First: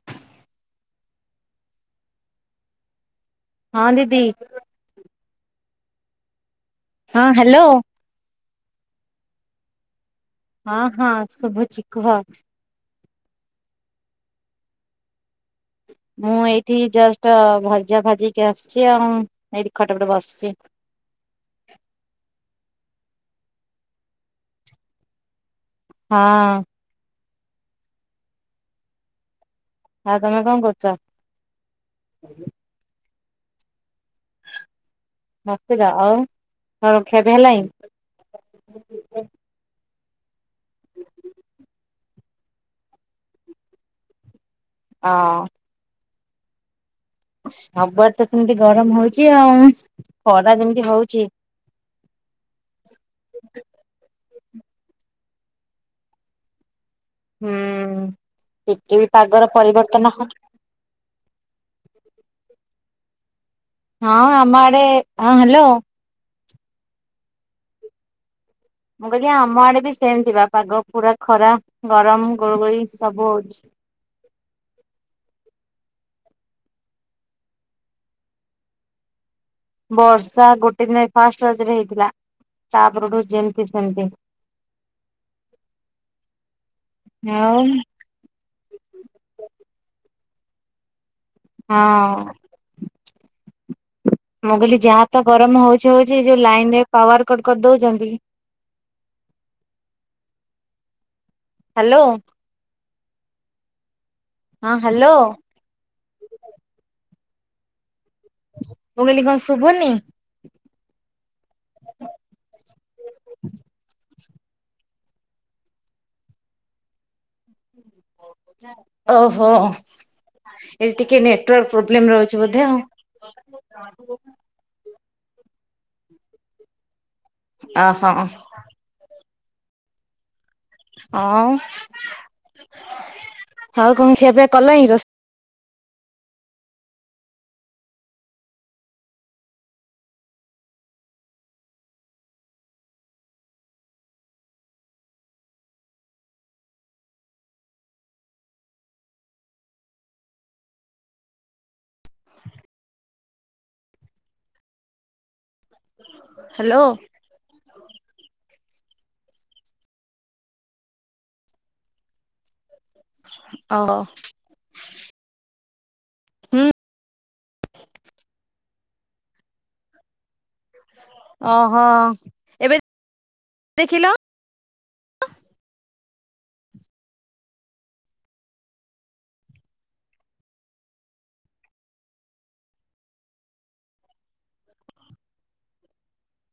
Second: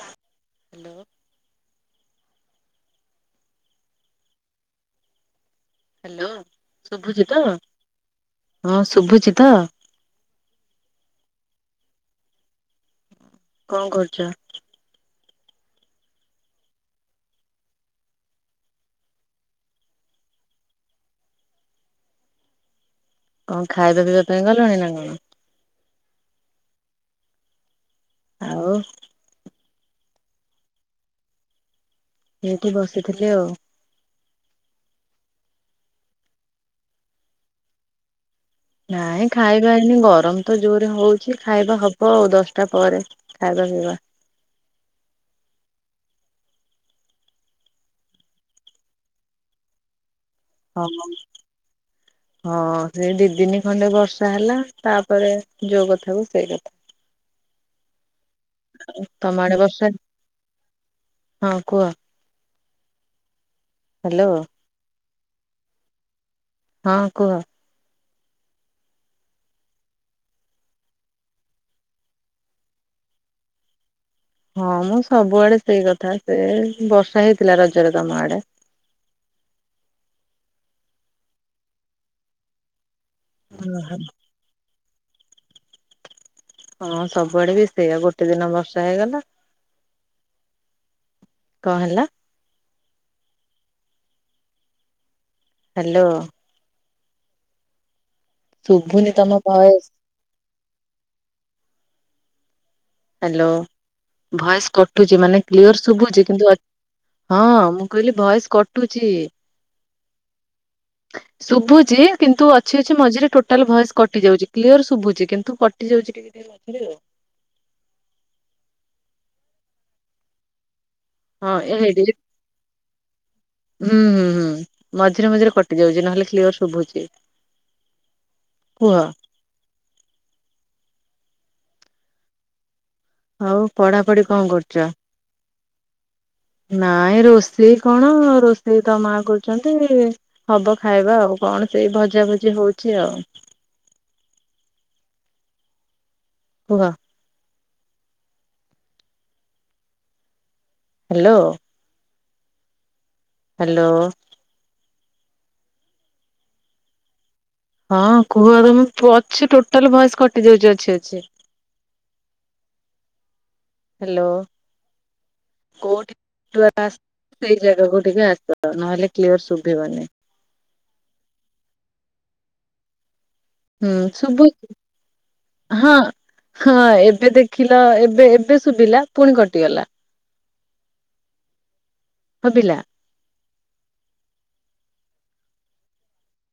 Hello. ହଁ, ଦିଦି। Hello- ହଁ ଶୁଭୁଛି, ତ? ହ୍ୟାଲୋ। ହଁ, ଶୁଭୁଛି ତ? ହଁ, ହଁ ଶୁଭୁଛି କୁହ। କଣ, କରୁଛ? ମୁଁ, ଏଇଠି ଜଷ୍ଟ ଭଜା ଭାଜିିକି, ଆସିଛି ଆଉ ୲ଏଇଠି ଖଟ, ପଟ ବସିଛି। କଣ, ଖାଇବା ପିଇବା ପାଇଁ ଗଲେଣି, ନା କଣ? ହଁ। ଆଉ। ଆଉ ତମେ, କଣ କରୁଛ? ଏଇଠି, ବସି ଥିଲି, ଆଉ ୲ [inaudible] ଆଉ। [inaudible] ନାଇଁ, ଖାଇବାହେଇନି ଗ ଗରମ, ତ ଜୋରରେ ହଉଛି, ଖାଇବା ହବ ଦଶଟା ପରେ ଖାଇବା, ପିଇବା। ହଁ, ସବୁଆଡ଼େ, ତ ସେମିତି ଗରମ ହଉଛି, ଆଉ। ଖରା ଯେମିତି ହଁ, ହଉଛି। ହଁ, ସେ ଦି, ଦିନି ଖଣ୍ଡେ ବର୍ଷ ହେଲା, ତାପରେ ଯୋଉ କଥା, କୁ ସେଇ କଥା। ହୁଁ, ଟିକେ ବି ତମ ପାଗର ଆଡେ ବର୍ଷା ପରିବର୍ତ୍ତନ, ହ ହଁ କୁହ ହଁ, ହ୍ୟାଲୋ ଆମଆଡେ ହଁ, ହ୍ୟାଲୋ। ହଁ, କୁହ। ମୁଁ, କହିଲି ଆମ ଆଡେ, ବି ସେମିତି ବା ପାଗ ପୁରା ଖରାପ, ଗରମ, ଗୁଳୁଗୁଳି, ସବୁ ହଉଛି। ହଁ, ମ ସବୁଆଡେ ସେଇ କଥା ୲ ସେ ବର୍ଷା ହେଇଥିଲା, ରଜରେ ତମ ଆଡେ? ବର୍ଷା, ଗୋଟେ ଦିନ ଫାଷ୍ଟ ରଜରେ, ହେଇଥିଲା ତା ଏପଟୁ, ଯେମିତି ଓହୋ। ସେମିତି ୲ ହଁ ସବୁଆଡେ ଆଉ ବି ସେଇଆ ଗୋଟେ ଦିନ ବର୍ଷା ହେଇଗଲା। କଣ ହେଲା ହଁ। ମୁ କହିଲି ଯା ତ ଗରମ ହଉଛି ହ୍ୟାଲୋ ହଉଛି ଯୋଉ ଲାଇନ ରେ। ପାୱାର କଟ କରିଦଉଛନ୍ତି। ଶୁଭୁନି ତମ voice. Hello. Hello. Voice hello କଟୁଛି ମାନେ କ୍ଲିଅର ଶୁଭୁଛି କିନ୍ତୁ। ହଁ। କହିଲି ଭଏସ ମୁଁ କଟୁଛି କହିଲି କଣ ଶୁଭୁନି? ଶୁଭୁଛି କିନ୍ତୁ ଅଛି ଅଛି ମଝିରେ ଟୋଟାଲ ଭଏସ କଟ କଟି ଯାଉଛି କ୍ଲିଅର ଶୁଭୁଛି କିନ୍ତୁ କଟି ଯାଉଛି ଟିକେ ଟିକେ ମଝିରେ ଆଉ। ଓହୋ। ଏଇ ଟିକେ ହଁ ନେଟୱାର୍କ ଏ ହେଇଟି ପ୍ରୋବ୍ଲେମ ରହୁଛି ବୋଧେ ଆଉ। ହୁଁ ଓହୋ ହୁଁ ହୁଁ। ମଝିରେ ମଝିରେ କଟି ଯାଉଛି ନହେଲେ କ୍ଲିଅର ଶୁଭୁଛି। ଅହ। କୁହ ହଁ। [inaudible] ଆଉ ପଢାପଢି କଣ କରୁଚ? ରୋଷେ ନାଇଁ ରୋଷେଇ କଣ ରୋଷେଇ ତ ମା କରୁଛନ୍ତି ହବ ଖାଇବା ଆଉ କଣ ସେଇ ଭଜା ଭଜି ହଉଛି ଆଉ। କୁହ। ହାଲୋ। ହାଲୋ। ହାଲୋ। ହଁ କୁହ ଏବେ ମୁଁ ପୁଅ ଅଛି ଟୋଟାଲ ଭଏସ କଟି ଯାଉଛି ଅଛି ଅଛି। ଓହ। କୋ [inaudible] [unintelligible] ସେଇ ଜାଗାକୁ ଟିକେ ଆସ ନହେଲେ କ୍ଲିୟର ଶୁଭିବନି। ଓହୋ ଏବେ ହୁଁ ଦେଖିଲ ସୁୁଭୁ ହଁ ହଁ ଏବେ ଦେଖିଲ ଏବେ ଏବେ ଶୁଭିଲା ପୁଣି କଟିଗଲା। ହବିଲା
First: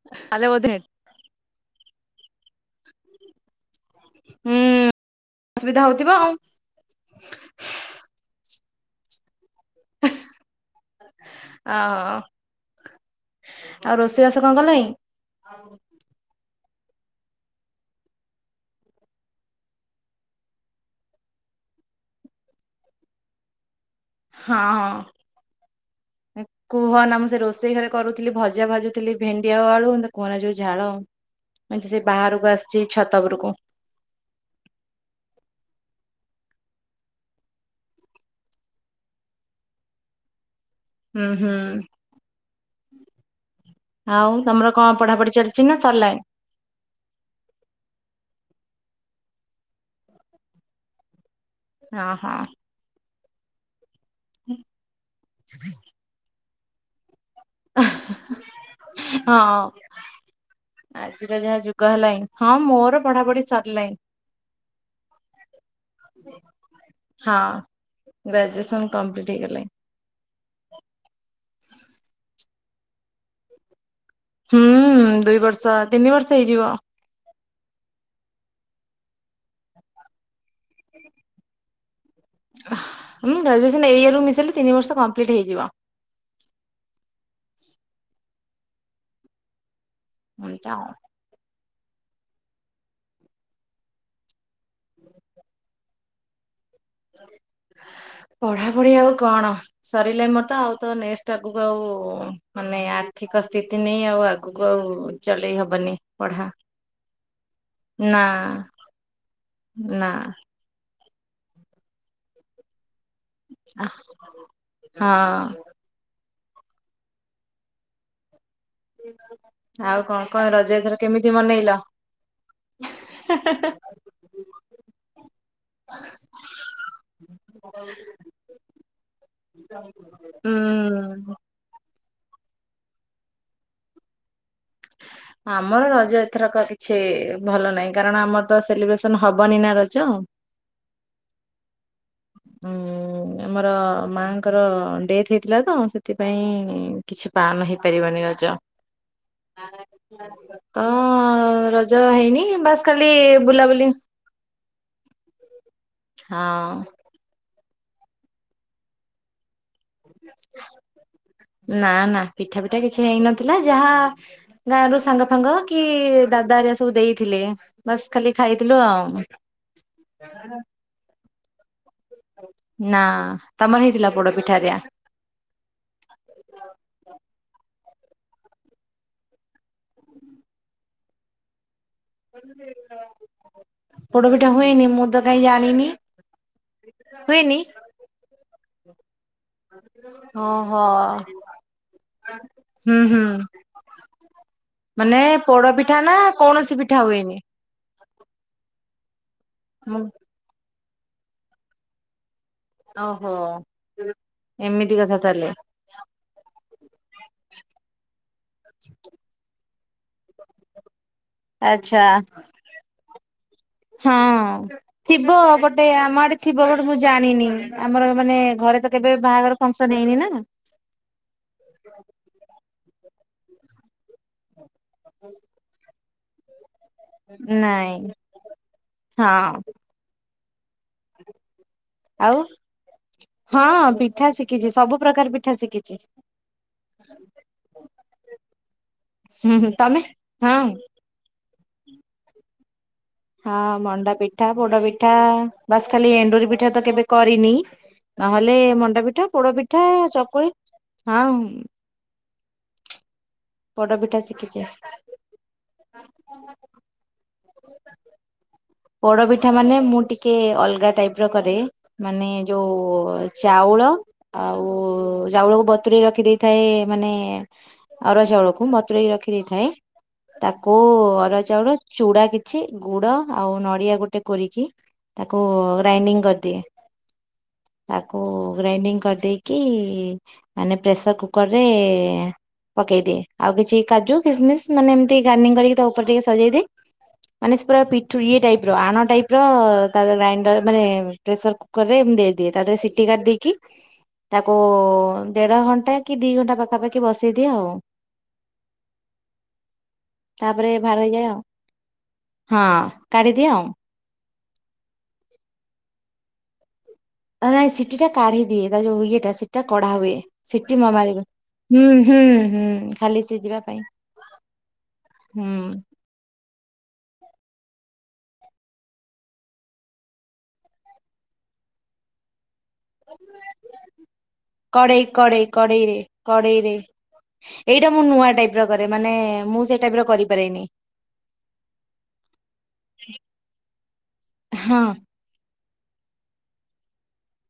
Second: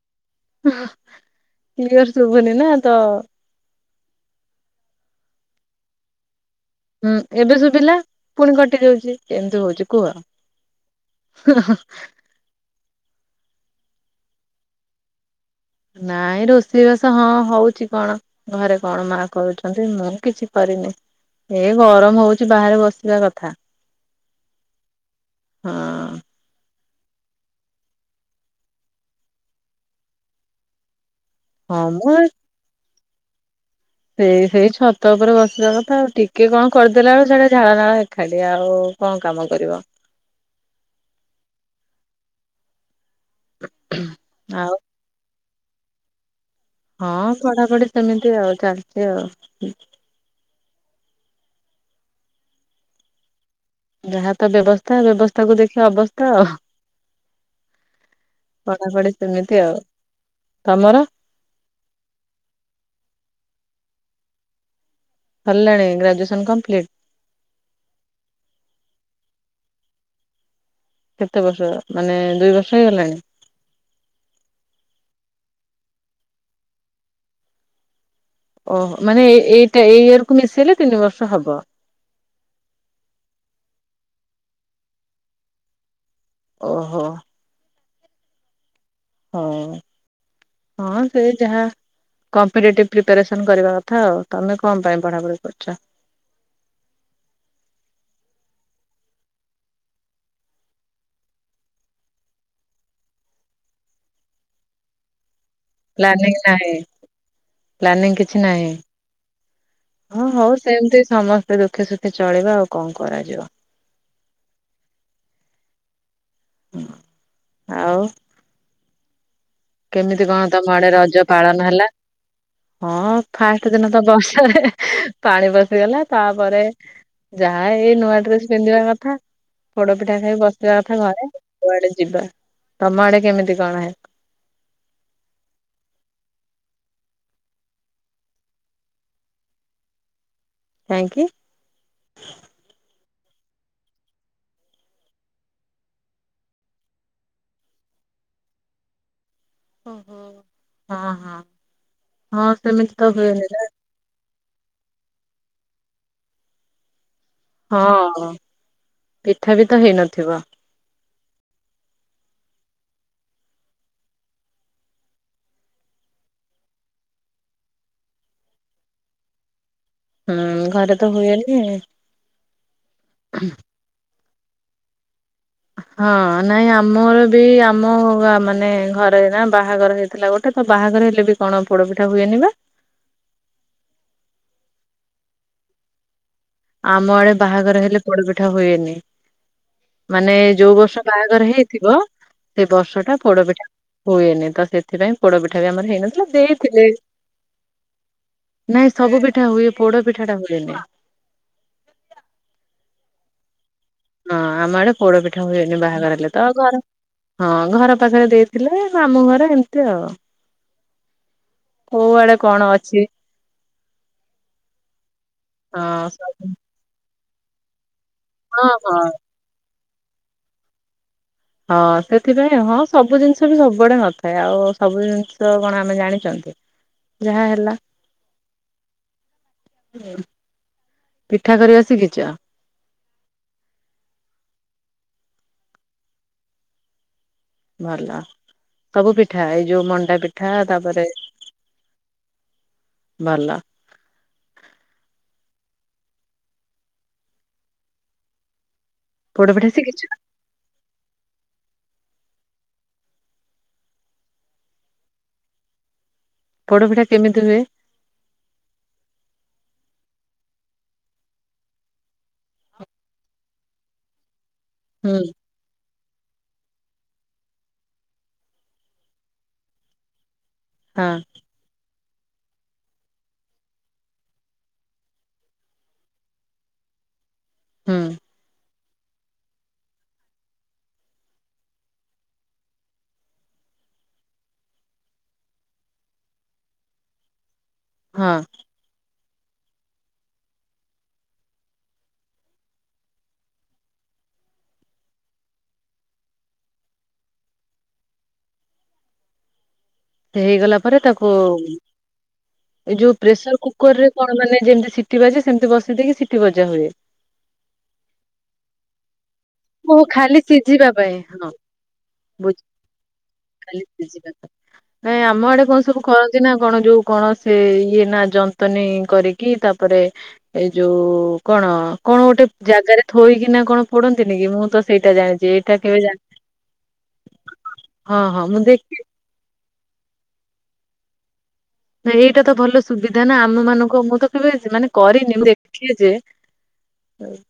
[unintelligible] [unintelligible] ଶୁଭୁନି ନା ତ ହୁଁ ଅସୁବିଧା ହଉଥିବ ଆଉ। ହୁଁ ଏବେ ଶୁଭିଲା ପୁଣି କଟି ଯାଉଛି କେମତି। ଦଉଚି କୁହ। ଅ ଆଉ ରୋଷେଇବାସ କଣ କଲନି। ନାଇଁ ରୋଷ ବସ ହଁ ହଉଛି କଣ ଘରେ କଣ ମା କରୁଛନ୍ତି ମୁଁ କିଛି କରିନି ଏ ଗରମ ହଉଛି ବାହାରେ ବସିବା କଥା। ହଁ ହଁ ହ, କୁହନା ମୁଁ ସେ ରୋଷେଇ ଘରେ କରୁଥିଲି ଭଜା ଭାଜୁଥିଲି ଭେଣ୍ଡିଆ ଆଳୁ କୁହନା ଯୋଉ ଝାଳ, ମ ହଁ ସେ ମୁଁ ବାହାରକୁ ଆସିଛି। ଛାତ ଉପରକୁ। ସେଇ ସେଇ ଛତ ଉପରେ ବସିବା କଥା ଆଉ ଟିକେ କଣ କରିଦେଲା ବେଳୁ ସେଇଟା ଝାଳ ନାଳ ଏକାଠି ଆଉ କଣ କାମ କରିବ। ହୁଁ ହୁଁ, ଆଉ ତମର କଣ ପଢା ପଢି ଚାଲିଛି। ଦିନ ସରିଲାଏ ହଁ ପଢାପଢି ସେମିତି ଆଉ ଚାଲିଛି ଆଉ ହ ହଁ, ଯାହା ତ ବ୍ୟବସ୍ଥା ବ୍ୟବସ୍ଥା କୁ ଦେଖି ଅବସ୍ଥା ଆଉ। ପଢାପଢି ସେମିତି ହଁ ଆଉ ତମର ଆଜିର ଯାହା ଯୁଗ ହେଲାଣି ହଁ ମୋର ପଢା ପଢି ସରିଲାଣି। ସରିଲାଣି ଗ୍ରାଜୁଏସନ କମ୍ପ୍ଲିଟ ହଁ ଗ୍ରାଜୁଏସନ କମ୍ପ୍ଲିଟ ହେଇଗଲା। [inaudible] କେତେ ବର୍ଷ ମାନେ ଦୁଇ ବର୍ଷ ହେଇଗଲାଣି। ହୁଁ ଦୁଇ ବର୍ଷ ତିନି ବର୍ଷ ହେଇଯିବ। ଓହୋ ମାନେ ଏଇଟା ଏଇ ଇୟରକୁୁ ମିଶେଇଲେ ତିନି ବର୍ଷ ହବ। ମୁ ଗ୍ରାଜୁଏସନ ଏଇ ଇୟରକୁ ମିଶାଇଲେ ତିନି ବର୍ଷ କମ୍ପ୍ଲିଟ ହେଇଯିବ। ଓହୋ ହଁ ଏମତି ଆଉ। ହଁ ସେଯାହା, କମ୍ପିଟେଟିଭ ପ୍ରିପାରେସନ କରିବା କଥା ଆଉ ତମେ କଣ ପାଇଁ ପଢା ପଢି କରୁଛ। ପଢାପଢି ଆଉ କଣ ସରିଲେ ମୋର ତ ଆଉ ତ ନେଷ୍ଟ ଆଗକୁ ଆଉ ମାନେ ଆର୍ଥିକ ସ୍ଥିତି ନେଇ ଆଉ ଆଗକୁ ଆଉ ଚଲେଇ ହବନି ପ୍ଲାନିଂ ପଢା ନାହିଁ ନା କିଛି ନାଁ ନା ହଁ ହଉ ସେମତି। ସମସ୍ତେ ଦୁଖେ ସୁଖୀ ଚଳେଇିବା ଆଉ କଣ କର ହଁ, ହ ଆଉ, ହ, କେମିତି କଣ ତମ ଆଡେ ରଜ ପାଳନ ହେଲା ହଁ ଫାଷ୍ଟ ଦିନ ତ ବର୍ଷାରେ ପାଣି ବସିିଗଲା ତାପରେ ଯାହା ଏଇ ନୂଆ ଡ୍ରେସ ପିନ୍ଧିବା କଥା ପୋଡ ପିଠା ଖାଇ ବସିବା କଥା ଘରେ ହୁଁ କୁଆଡେ ଯିବା, ତମ ଆଡେ କେମିତି କଣ ହେ ଆମର ରଜ ଏଥରକ କିଛି ଭଲ ନାହିଁ କାରଣ ଆମର ତ ସେଲିବ୍ରେସନ ହବନି ନା ରଜ, କାଇଁକି? ଉଁ ଆମର ମା ଙ୍କର ଡେଥ୍ ହେଇଥିଲା ତ ସେଥିପାଇଁ କିଛି ପାନ୍ ହେଇପାରିବନି ରଜ। ଓହୋ। ତ ହଁ ହଁ ରଜ ହେଇନି ହଁ ବାସ ସେମିତି ଖାଲି ତ ହୁଏନି ନା ବୁଲାବୁଲି। ହଁ। ହଁ ପିଠା ପି ତ ହେଇନଥିବ। ନା ନା ପିଠା ପିଠା କିଛି ହେଇନଥିଲା ଯାହା ଗାଁ ର ସାଙ୍ଗ ଫାଙ୍ଗ କି ଦାଦା ଆରିଆ ସବୁ ଦେଇଥିଲେ ବାସ୍ ଖାଲି ଖାଇଥିଲୁ ଆଉ। ହୁଁ ଘରେ ତ ହୁଏନି। ହୁଁ। ନା ତମର ହେଇଥିଲା ପୋଡ ପି [unintelligible] ହଁ ନାଇଁ ଆମର ବି ଆ ମୋ ଗାଁ ମାନେ ଘରେ ନା ବାହାଘର ହେଇଥିଲା ଗୋଟେ ତ ବାହାଘର ହେଲେ ବି କଣ? ପୋଡପିଠା ହୁଏନି ବା ପୋଡପିଠା ହଏନି। ମୁଁ ତ କାଇହିଁ ଜାଣିନି। ଆମ ଆଡେ ହୁଏନି ବାହାଘର ହେଲେ ପୋଡ଼ ପିଠା ହୁଏ। ଉଁ। ମାନେ ଯୋଉ ଓହୋ ବର୍ଷ ବାହାଘର ହେଇଥିବ ସେ ହୁଁ ବର୍ଷଟା ପୋଡପିଠା ହୁଁ। ହୁଏନି ତ ମାନେ ସେଥିପାଇଁ ପୋଡପିଠା ପୋଡ ବି ଆମର ପିଠା ନା ହେଇନଥିଲା କୌଣସି ଦେଇଥିଲେ। ପିଠା ହୁଏନି? ନାଇଁ ସବୁ ପି ଠା ହୁଏ ପୋଡ଼ ପିଠାଟା ହୁଏନି। ଓହୋ। ହଁ ଆମ ଆଡ଼େ ଏମିତି କଥା ପୋଡପିଠା ତାହେଲେ। ହୁଏନି ବାହାଘର ହେଲେ ତ ଘର ହଁ ଘର ପାଖରେ ଦେଇ ଥିଲେ ମାମୁଁ ଘରେ ଏମିତି ଆଉ। ଆଚ୍ଛା। କୋଉ ଆଡ଼େ କଣ ଅଛି। ହଁ। ଥିବ ବଟ୍ ଏ ହଁ ଆମ ଆଡ଼େ ସବୁ ଥିବ ବଟ୍ ମୁଁ ଜାଣି ନାଇଁ ନାଇଁ ଆମର ମାନେ ହଁ ଘରେ ତ ହଁ କେବେ ବାହାଘର ଫ ସନ୍ ହେଇନି ନାଁ। ହଁ ସେଥିପାଇଁ ହଁ ସବୁ ଜିନିଷ ଥ ବି ସବୁଆଡେ ନଥାଏ ଆଉ ସବୁ ଜିନିଷ କଣ ଆମେ ଜାଣି ଚନ୍ତି। ନାଇଁ ହଁ। [unintelligible] ଶିଖିଛ ଆଉ ହଁ ପିଠା ଶିକିଚି ସବୁ ପ୍ରକାର ପି ଠା ଶିକିଚି। ଭଲ ସବୁ ପିଠା ହୁଁ ଏଇ ହୁଁ ଯୋଉ ତମେ ମଣ୍ଡା ପିଠା ହଁ। ତାପରେ ଭଲ ହଁ ମଣ୍ଡା ପିଠା ପୋଡ଼ ପିଠା। ବାସ୍ ଖାଲି ଏଣ୍ଡୁରି ପିଠା ତ କେବେ କରିନି ନହେଲେ ମ ଡା ପିଠା ପୋଡ ପୋଡ଼ପିଠା ଶିଖିଛ ଚକୁଳି ହଁ। ପୋଡପିଠା ଶିଖିଚି। ପୋଡ ପିଠା କେମିତି ହୁଏ ପୋଡପିଠା ମାନେ ମୁଁ ଟିକେ ଅଲଗା ଟାଇପର କରେ ମାନେ ଯୋଉ ଚାଉଳ ଆଉ ହୁଁ ଚାଉଳକୁ ବତୁରେଇ ରଖି ଇ ଦେଇଥାଏ ମାନେ ଅରୁଆ ଚାଉଳକୁ ବତୁରେଇ ରଖି ଦେଇଥାଏ। ତାକୁ ହଁ ଅରୁଆ ଚାଉଳ ଚୁଡ଼ା କିଛି ଗୁଡ଼ ଆଉ ନଡ଼ିଆ ଗୋଟେ କୋରିକି ତାକୁ ଗ୍ରାଇଣ୍ଡିଙ୍ଗ କରିଦିଏ। ହୁଁ ତାକୁ ଗ୍ରାଇଣ୍ଡିଙ୍ଗ କରିଦେଇକି ଇ ମାନେ ପ୍ରେସର କୁକର୍ ରେ ଏ ପକେଇଦିଏ, ଆଉ କିଛି କାଜୁ, କିସମିସ୍ ମାନେ ଏମିତି ଗାର୍ନୀଙ୍ଗ କରିକି ତା ଉପରେ ଟିକେ ସଜେଇଦିଏ ମାନେ ସେ ପୁରା ତୁ ହଁ ଇଏ ଟାଇପ୍ ର ଆଣ ଟାଇପ୍ [unintelligible] ଗ୍ରାଇଣ୍ଡର ମାନେ ପ୍ରେସର କୁକରରେ ଏମିତି ଦେଇଦିଏ ତା ଦେହରେ ସିଟି କାଢି ଦେଇକି ତାକୁ ଦେଢ ଘଣ୍ଟା କି ଦି ଘଣ୍ଟା ପାଖାପାଖି ବସେଇ ଦିଏ ଆଉ। ତାପରେ ହେଇଗଲା ପରେ ଭାର ହେଇଯାଏ ତାକୁ ଆଉ ହଁ ଏ ଯୋଉ କାଢିଦିଏ ପ୍ରେସର ଆଉ। କୁକର ରେ କଣ ମାନେ ଯେମିତି ସିଟି ବାଜେ ସେମିତି ବସେଇ ଦେଇକି ସିଟି ବଜା ହୁଏ। ଆ ନାଇଁ ସିଟି ଟା କାଢି ଦିଏ ତା ଯଉ ଇଏଟା ସିଟ୍ ହ ଖାଲି ସିଝିବା ପାଇଁ ହଁ ହୁଁ ହୁଁ ବୁଝ୍ ହୁଁ ଖାଲି ସିଝିବା ପାଇଁ। ଖାଲି ସିଝିବା ପାଇଁ ନାଇ ଆମ ଆଡେ କଣ ହୁଁ। ସବୁ କରନ୍ତି ନା କଣ ଯୋଉ କଣ ସେ ଏ ଇଏ ନା ଯନ୍ତନୀ କରିକି ତାପରେ ଏ ଯୋ ଓ କଣ ଅ କଣ ଗୋଟେ ଜାଗାରେ ଥୋଇକିନା କଣ ପୋଡନ୍ କଡେଇ କଡେଇ କଡେଇରେ କଡେଇରେ ଏଇଟା ମୁଁ ହଁ ନୂଆ ହଁ ଟାଇପ୍ ମୁଁ ର କରେ ଦେଖି ମାନେ ଏ ମୁଁ ସେ ଟାଇପ୍ ର କରିପାରେନି। ନାଇ ଏଇଟା ତ ଭଲ ସୁବିଧା ନା ଆମ ମାନଙ୍କୁ, ମୁଁ ତ କେବେ ହଁ ମାନେ କରିନି ମୁ ଦେଖିଛି।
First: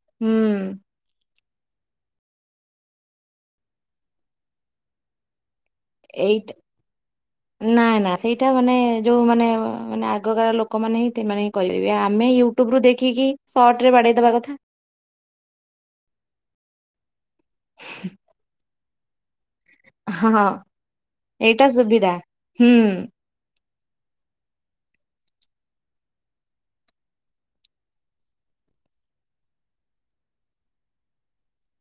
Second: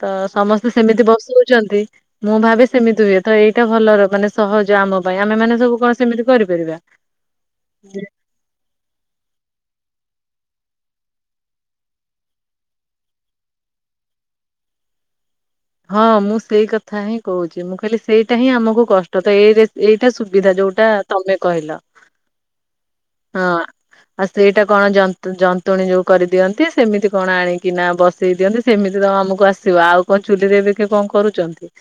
ତ ହୁଁ ସମସ୍ତେ ସେମିତି ବସ ଚନ୍ତି ମୁଁ ଭାବେ ସେମିତି ହୁଏ ତ ଏଇଟା ଭଲର ମାନେ ସହଜ ଆମ ପାଇଁ ଆମେ ମାନେ ସବୁ କଣ ସେମିତି କରିପାରିବା। ଏଇଟା ନା ନା ସେଇଟା ମାନେ ଯଉମାନେ ମାନେ ଆଗକାଳ ଲୋକମାନେ ହିଁ ତେମାନେ କରିପାରିବେ ଆମେ ୟୁଟୁବ୍ ରୁ ଦେଖିକି ସର୍ଟରେ ବାଡ଼େଇ ଦବା କଥା। ହଁ ମୁଁ ସେଇ କଥା ହିଁ କହୁଚି ମୁଁ ଖାଲି ସେଇଟା ହିଁ ଆମକୁ କଷ୍ ତ ଏଇ ଜେ ଏଇଟା ହଁ ସୁବିଧା ଯୋଉଟା ତମେ ଏଇଟା କହିଲ ସୁବିଧା ହୁଁ ହଁ। ଆଉ ସେଇଟା କଣ ଜନ୍ତୁ ଜନ୍ତୁଣୀ ଯୋଉ କରିଦିଅନ୍ତି। ସେମିତି କଣ ଆଣିକି ନା ବସେଇ ଦିଅନ୍ତି ସେମିତି ତ ଆମକୁ ଆସିବ ଆଉ କ ଚୁଲିରେ ବିି କିଏ କଣ କରୁଚନ୍ତି?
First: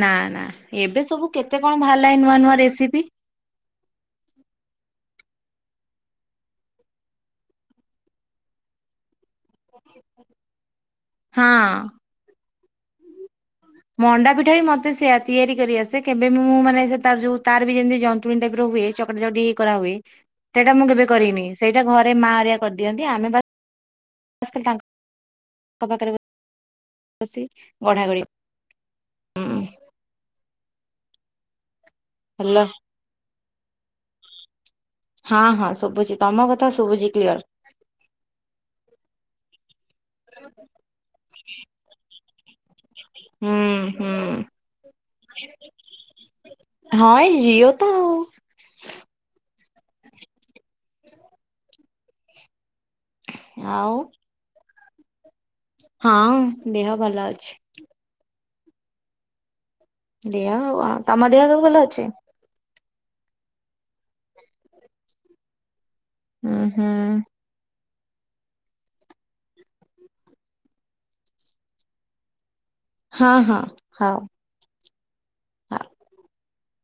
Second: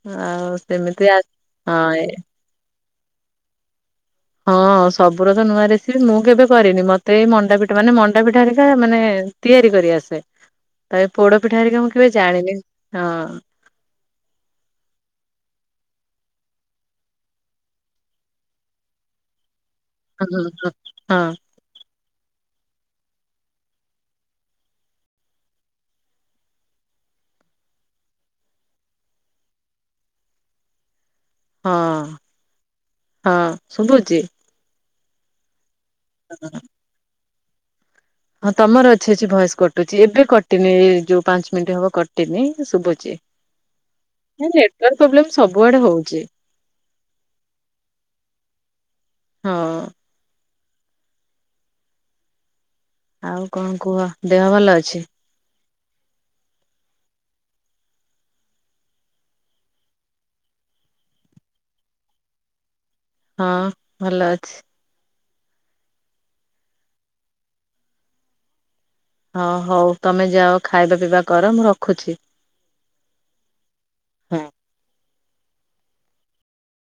ନା ନା ଏବେ ସବୁ କେତେ କଣ ହଁ ଏ ବାହାରଲାଣି ନୂଆ ନୂଆ ରେସିପି। ହଁ ସବୁର ତ ନୂଆ ରେସିପି ମୁଁ କେବେ କରିନି ମତେ ଏଇ ମଣ୍ଡାପିଠା ମାନେ ମଣ୍ଡାପିଠା ହେରିକା ମାନେ ତିଆରି କରି ଆସେ ତ ଏ ପୋଡ ପିଠା ହେରିକା ମୁଁ ହଁ। କେବେ ଆଣିଲି ହଁ। ମଣ୍ଡା ପିଠା ବି ମତେ ସେୟା ତିଆରି କରିଆସେ କେବେ ମୁଁ ମାନେ ସେ ତାର ଯୋଉ ତାର ବି ଯେମିତି ଜନ୍ତୁଣୀ ଟାଇପ୍ ର ହୁଏ ଚକଟି ଚକଟି କରା ହୁଏ ହଁ ହଁ ସେଟା ମୁଁ କେବେ କରିନି ସେଇଟା ଘରେ ମା ହେରା କରଦିଅନ୍ତି ଆମେ ବା ଶ୍ ଖାଲି ତାଙ୍କ୍ ଙ୍କ ପାଖରେ ଅସି ଗଢା ଗଡ଼ିି ହୁଁ। ହଁ। ହେଲା। ଶୁବୁଚି? ହଁ ହଁ ସୁବୁ ଚି ତମ କଥା ଶୁବୁଚି କ୍ଲିୟର। ହଁ ତମର ଅଛି ଅଛି ଭଏସ କଟ୍ କଟୁଚି ଏବେ କଟିନି ଏଇ ଯୋଉ ପାଞ୍ଚ ମିନିଟ୍ ହବ କ ଟିନି ଶୁବୁ ହୁଁ ହୁଁ ପ୍ରୋବ୍ଲେମ ସବୁଆଡେ ହଉଛି ହଁ ଏଇ ଜିଓ ତ। ହଁ। ଆଉ କଣ ଆଉ କୁହ ଦେହ ଭଲ ଅ ଛି। ହଁ ଦେହ ଭଲ ଅଛି। ଦେହ ଆଉ କଣ ତମ ଦେହ ସବୁ ଭଲ ଅଛି? ହଁ ଭଲ ଅଛି। ହୁଁ ହୁଁ। ହଁ ହଉ ତମେ ଯାଅ ଖାଇବା ପିଇବା କର ମୁଁ ରଖୁଚି। ହଁ ହଁ ହଁ।